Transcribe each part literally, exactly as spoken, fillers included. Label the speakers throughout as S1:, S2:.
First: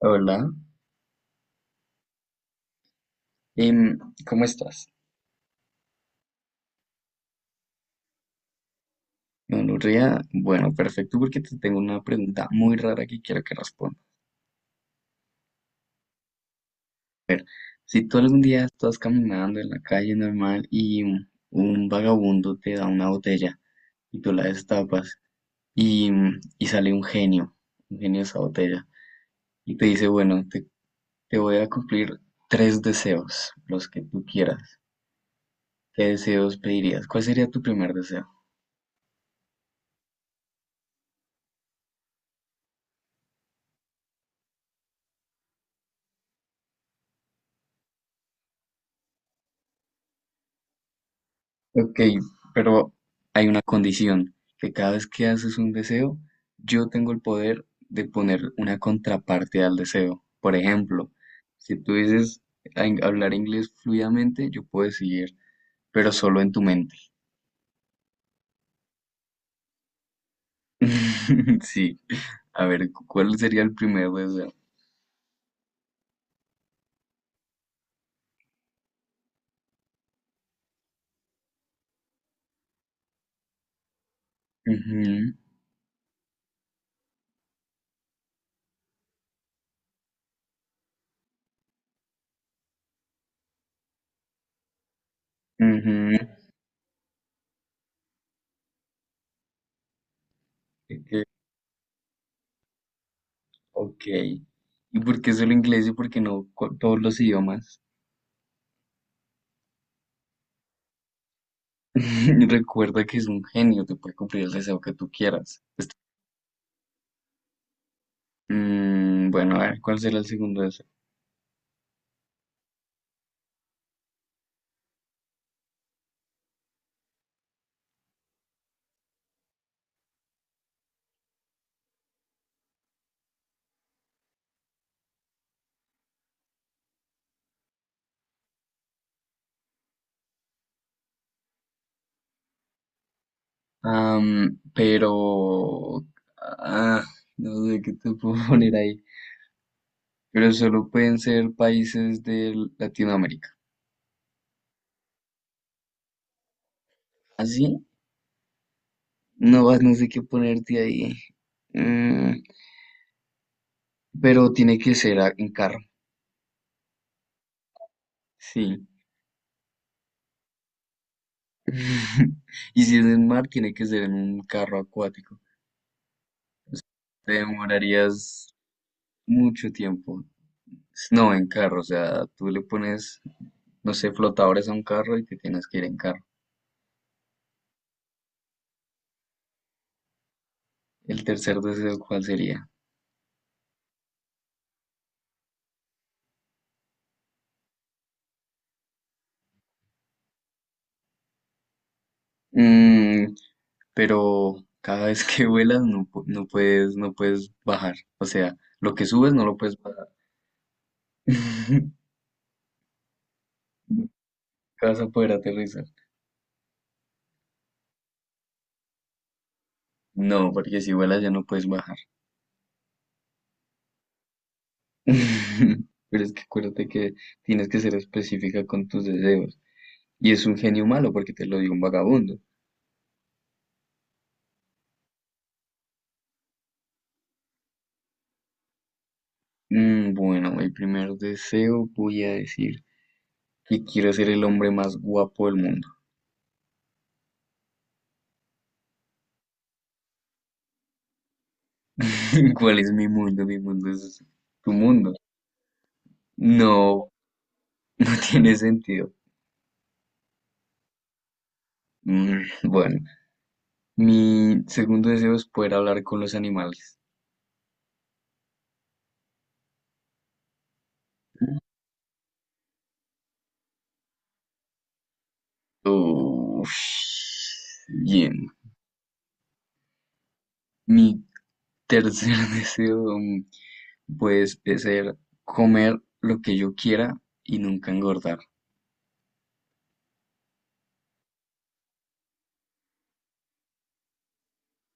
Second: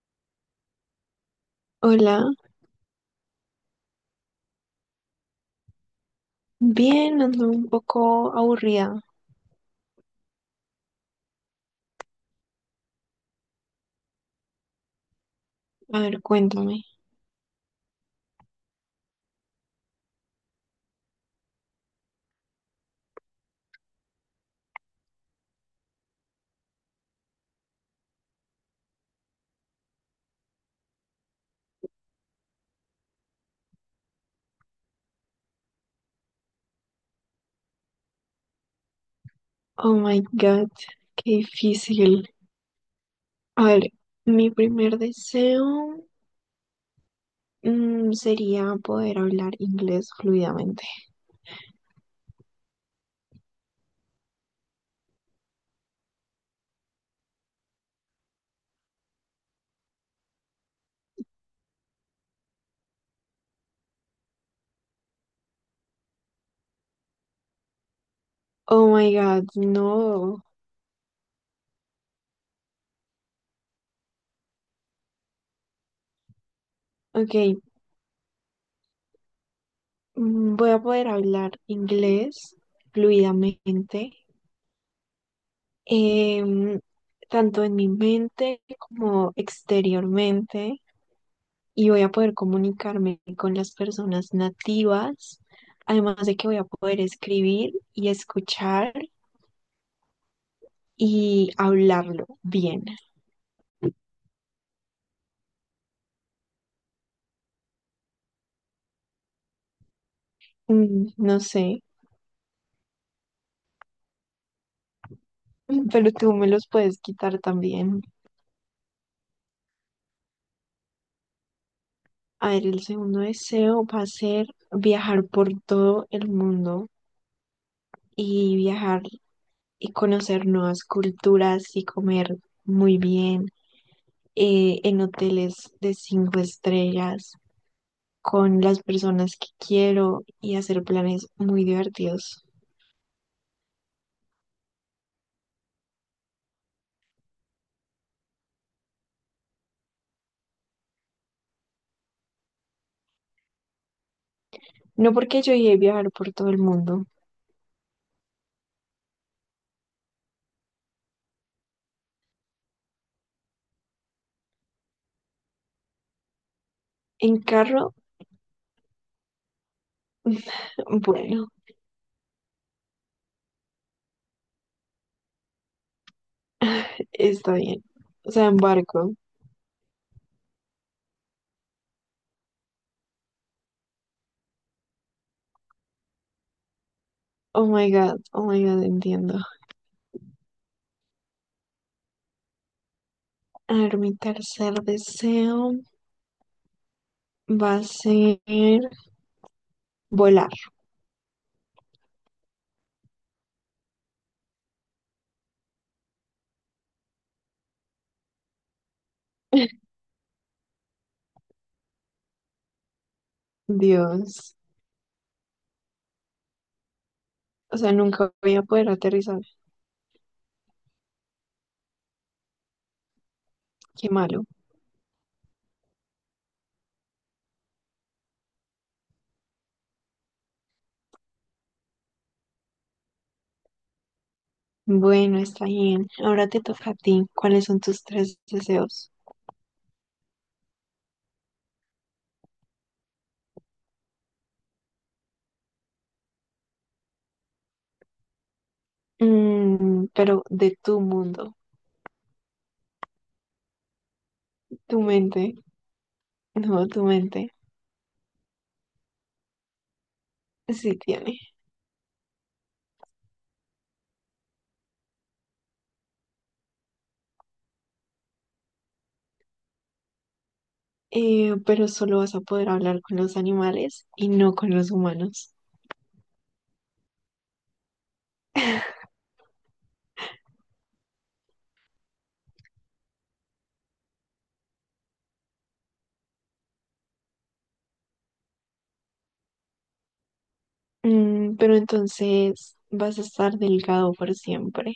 S1: Hola.
S2: Hola,
S1: Em, ¿cómo estás?
S2: bien, ando un poco aburrida.
S1: Nuria, bueno, perfecto, porque te tengo una pregunta muy rara que quiero que respondas.
S2: A ver, cuéntame.
S1: Si tú algún día estás caminando en la calle normal y un, un vagabundo te da una botella y tú la destapas y, y sale un genio, un genio de esa botella, y te dice, bueno, te, te voy a cumplir tres deseos, los que tú quieras. ¿Qué deseos pedirías? ¿Cuál sería tu primer deseo?
S2: Oh my God, qué difícil. A ver, mi primer deseo mm, sería poder hablar inglés fluidamente.
S1: Ok, pero hay una condición, que cada vez que haces un deseo, yo tengo el poder de poner una contraparte al deseo. Por ejemplo, si tú dices a in- hablar inglés fluidamente, yo puedo decir, pero solo en tu mente.
S2: Oh my God, no.
S1: Sí, a ver, cu- ¿cuál sería el primer deseo?
S2: Ok. Mm, Voy a poder hablar inglés fluidamente,
S1: Ujú,
S2: em, tanto en mi mente como exteriormente, y voy a poder comunicarme con las personas nativas,
S1: ujú,
S2: además de que voy a poder escribir y escuchar
S1: eh,
S2: y hablarlo bien.
S1: ok, ¿y por qué solo inglés y por qué no cu- todos los idiomas?
S2: Mm, No sé,
S1: Recuerda que es un genio, te puede cumplir el deseo que tú quieras.
S2: pero tú me los puedes quitar también.
S1: Mm, bueno, a ver, ¿cuál será el segundo de eso?
S2: A ver, el segundo deseo va a ser viajar por todo el mundo y viajar y conocer nuevas culturas y comer muy bien eh, en hoteles de cinco estrellas con las personas que quiero y hacer planes muy divertidos.
S1: Am, pero... ah, no sé qué te puedo poner ahí. Pero solo pueden ser países de Latinoamérica.
S2: No, porque yo llegué a viajar por todo el mundo.
S1: ¿Así? No, vas, no sé qué ponerte ahí. Mm, pero tiene que ser a- en carro.
S2: En carro,
S1: Sí.
S2: bueno,
S1: Y si es en mar, tiene que ser en un carro acuático. Te
S2: está bien. O sea,
S1: demorarías
S2: en barco.
S1: mucho tiempo. No, en carro. O sea, tú le pones, no sé, flotadores a un carro y te tienes que ir en carro.
S2: Oh my God, oh my God, entiendo.
S1: El tercer deseo, ¿cuál sería?
S2: A ver, mi tercer deseo. Va a ser volar.
S1: Mm, pero cada vez que vuelas no, pu- no puedes, no puedes bajar. O sea, lo que subes no lo puedes bajar. Nunca
S2: Dios.
S1: vas a poder aterrizar.
S2: O sea, nunca voy a poder aterrizar.
S1: No, porque si vuelas ya no puedes bajar.
S2: Qué malo.
S1: Pero es que acuérdate que tienes que ser específica con tus deseos. Y es un genio malo porque te lo dio un vagabundo.
S2: Bueno, está bien. Ahora te toca a ti. ¿Cuáles son tus tres deseos?
S1: Mm, bueno, el primer deseo voy a decir que quiero ser el hombre más guapo del mundo.
S2: Mm, pero de tu mundo.
S1: ¿Cuál es mi mundo? Mi mundo es tu
S2: Tu
S1: mundo.
S2: mente. No, tu
S1: No,
S2: mente.
S1: no tiene sentido.
S2: Sí tiene.
S1: Mm, bueno, mi segundo deseo es poder hablar con los animales.
S2: Eh, pero solo vas a poder hablar con los animales y no con los humanos.
S1: Uf, bien. Mi tercer deseo, mm, pues, es ser comer lo que yo quiera y nunca engordar.
S2: Mm, pero entonces vas a estar delgado por siempre.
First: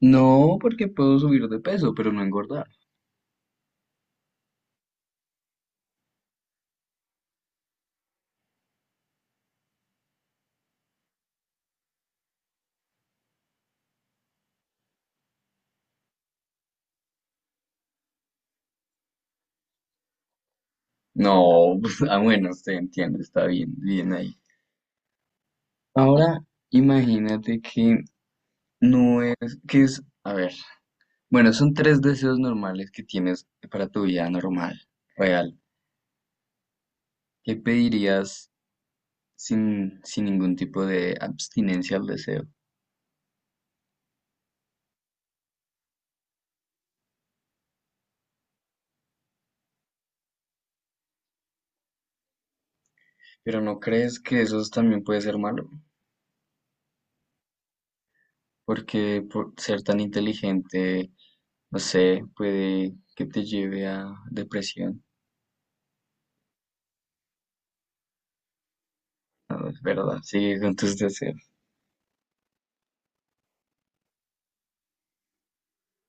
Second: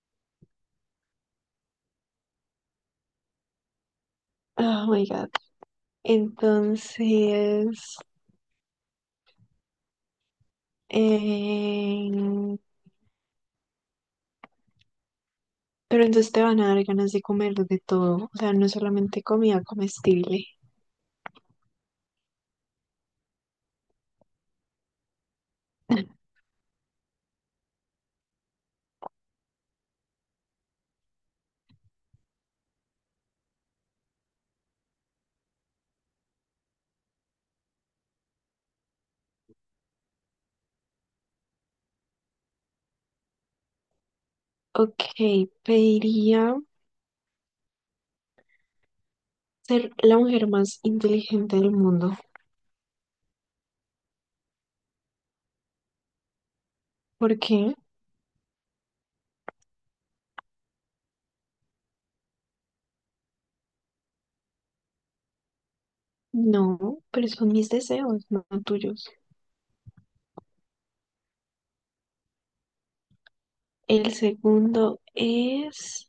S1: No, porque puedo subir de peso, pero no engordar.
S2: Oh my God. Entonces, eh pero entonces te van a dar ganas de comer de todo, o sea, no solamente comida comestible.
S1: No, pues, ah, bueno, usted entiende, está bien, bien ahí. Ahora, imagínate que no es, que es, a ver, bueno, son tres deseos normales que tienes para tu vida normal, real. ¿Qué pedirías sin, sin ningún tipo de abstinencia al deseo?
S2: Ok, pediría ser la mujer más inteligente del mundo.
S1: Pero ¿no crees que eso también puede ser malo?
S2: ¿Por qué?
S1: Porque por ser tan inteligente, no sé, puede que te lleve a depresión.
S2: No, pero son mis deseos, no tuyos.
S1: Es verdad, sigue con tus deseos.
S2: El segundo es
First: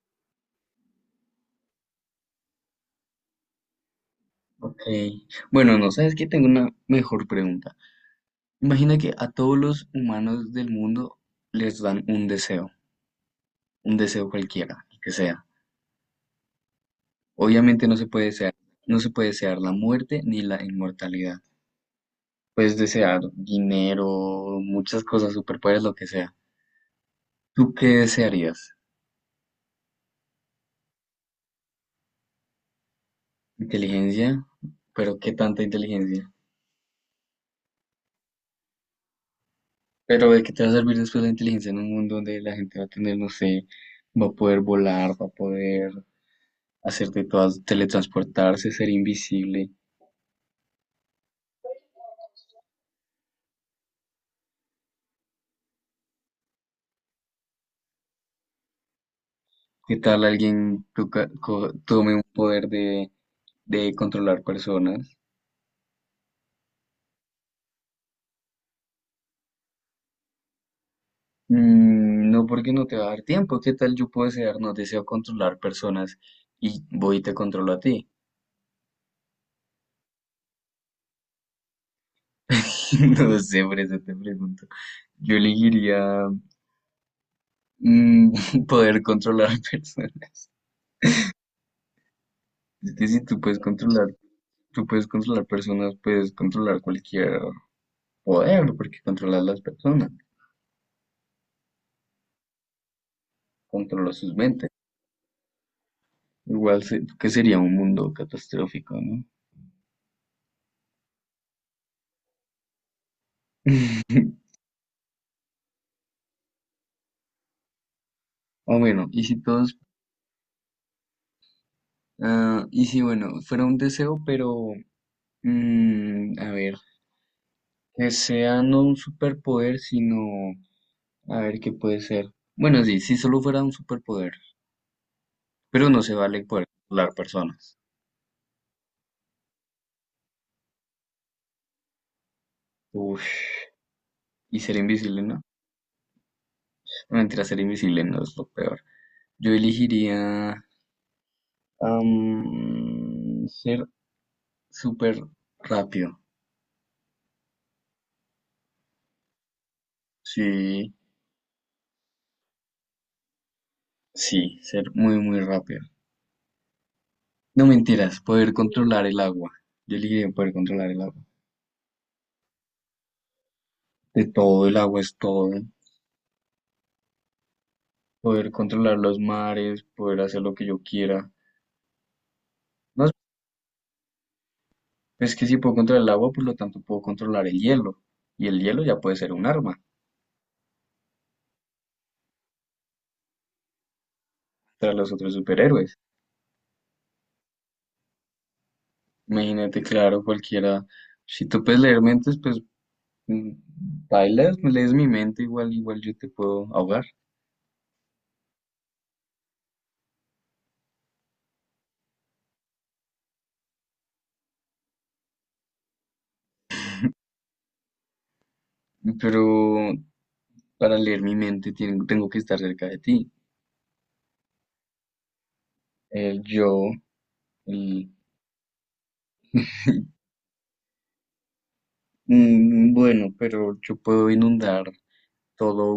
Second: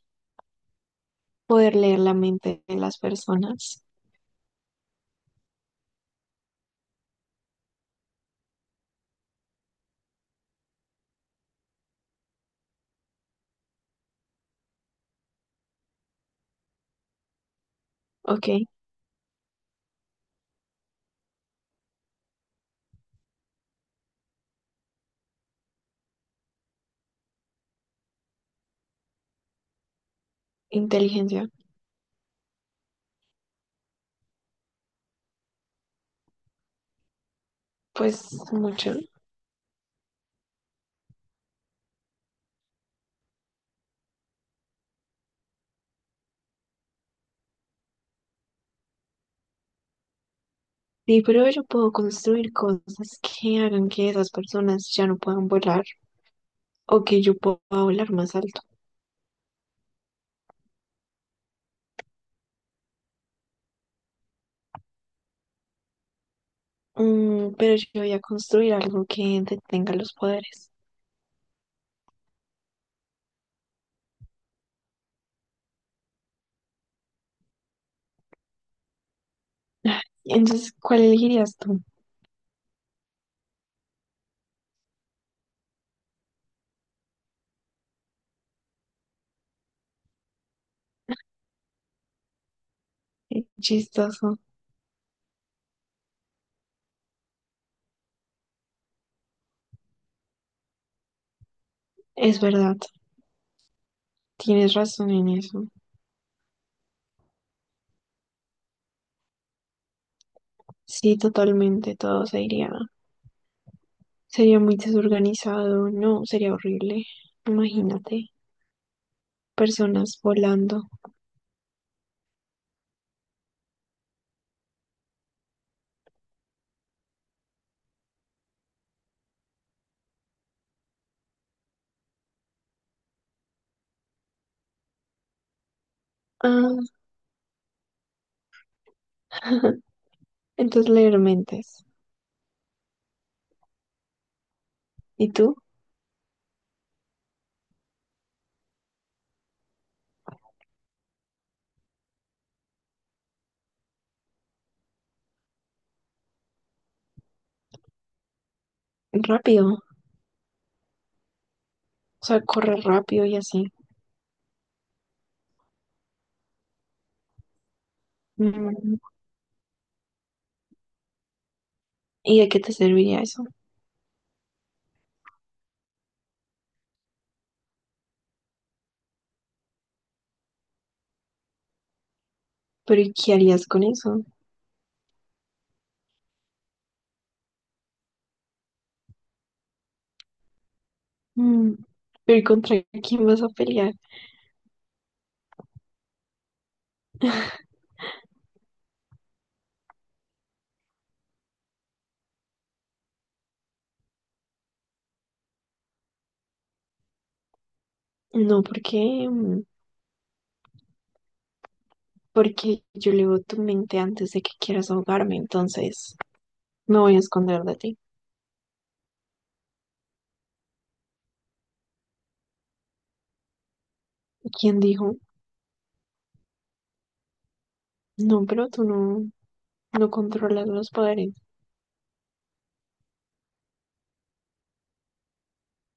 S2: poder leer la mente de las personas.
S1: Ok. Bueno, no sabes que tengo una mejor pregunta. Imagina que a todos los humanos del mundo les dan un deseo, un deseo cualquiera, el que sea. Obviamente no se puede desear,
S2: Ok,
S1: no se puede desear la muerte ni la inmortalidad. Puedes desear dinero, muchas cosas, superpoderes, lo que sea. ¿Tú qué desearías?
S2: inteligencia,
S1: ¿Inteligencia? ¿Pero qué tanta inteligencia?
S2: pues mucho.
S1: ¿Pero de qué te va a servir después la inteligencia en un mundo donde la gente va a tener, no sé, va a poder volar, va a poder hacer de todas, teletransportarse, ser invisible?
S2: Sí, pero yo puedo construir cosas que hagan que esas personas ya no puedan volar, o que yo pueda volar más alto.
S1: ¿Qué tal alguien toca- co- tome un poder de, de controlar personas?
S2: Mm, pero yo voy a construir algo que detenga los poderes.
S1: Mm, no, porque no te va a dar tiempo. ¿Qué tal yo puedo desear? No deseo controlar personas y voy y te controlo a ti.
S2: Entonces, ¿cuál elegirías tú?
S1: No sé, por eso te pregunto. Yo elegiría mm, poder controlar personas. Es que si tú
S2: Qué
S1: puedes controlar,
S2: chistoso.
S1: tú puedes controlar personas, puedes controlar cualquier poder, porque controlas las personas,
S2: Es verdad,
S1: controlas sus mentes.
S2: tienes razón en eso.
S1: Igual se- que sería un mundo catastrófico, ¿no?
S2: Sí, totalmente, todo se iría. Sería muy desorganizado, no, sería horrible. Imagínate,
S1: O bueno, y si todos...
S2: personas volando.
S1: Ah, y sí, bueno, fuera un deseo, pero mm, a ver, que sea no un superpoder, sino a ver qué puede ser. Bueno, sí, si solo fuera un superpoder, pero no se vale poder
S2: Ah,
S1: controlar personas.
S2: entonces leer mentes.
S1: Uf, y ser invisible,
S2: ¿Y
S1: ¿no?
S2: tú?
S1: No, mentira, ser invisible no es lo peor. Yo elegiría am, ser súper rápido.
S2: Rápido, o
S1: Sí,
S2: sea, correr rápido y así.
S1: sí, ser muy, muy rápido. No mentiras, poder
S2: Mm,
S1: controlar el agua. Yo elegiría poder controlar el agua.
S2: ¿y de qué te serviría eso?
S1: De todo, el agua es todo, poder controlar los mares, poder hacer lo que yo quiera.
S2: Pero
S1: No,
S2: ¿y qué harías con eso?
S1: es que si puedo controlar el agua, por lo tanto puedo controlar el hielo, y el hielo ya puede ser un arma
S2: Mm, ¿pero y contra quién vas a pelear?
S1: para los otros superhéroes. Imagínate, claro, cualquiera, si tú puedes leer mentes, pues mm, bailas, lees mi mente, igual, igual yo te puedo ahogar,
S2: No, porque, mm, porque yo leo tu mente antes de que quieras ahogarme, entonces me voy a esconder de ti.
S1: pero para leer mi mente tienen- tengo que estar cerca de ti.
S2: ¿Quién dijo?
S1: El yo, el-
S2: No, pero tú no, no controlas los poderes.
S1: mm, bueno, pero yo puedo inundar todo.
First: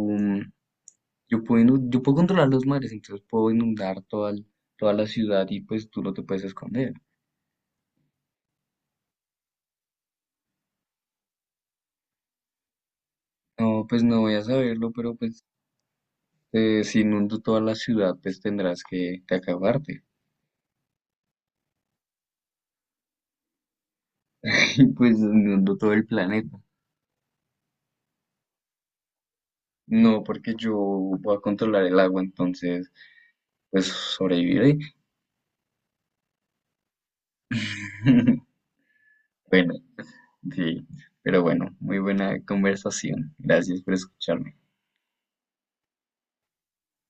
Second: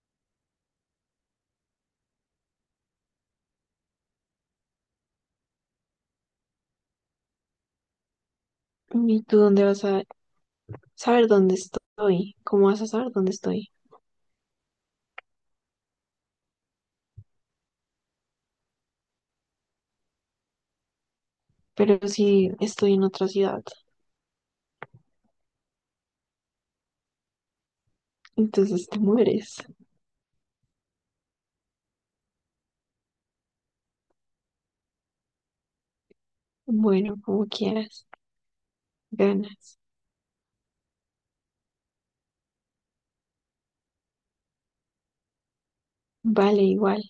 S1: Yo puedo, inu- yo puedo controlar los mares, entonces puedo inundar toda, el- toda la ciudad y pues tú no te puedes esconder.
S2: ¿Y tú dónde vas a saber dónde estoy? ¿Cómo vas a saber dónde estoy?
S1: No, pues no voy a saberlo, pero pues eh, si inundo toda la ciudad, pues tendrás que, que acabarte.
S2: Pero si estoy en otra ciudad,
S1: Y pues inundo todo el planeta.
S2: entonces te mueres.
S1: No, porque yo voy a controlar el agua, entonces pues sobreviviré.
S2: Bueno, como quieras,
S1: Bueno,
S2: ganas.
S1: sí, pero bueno, muy buena conversación. Gracias por escucharme.
S2: Vale, igual.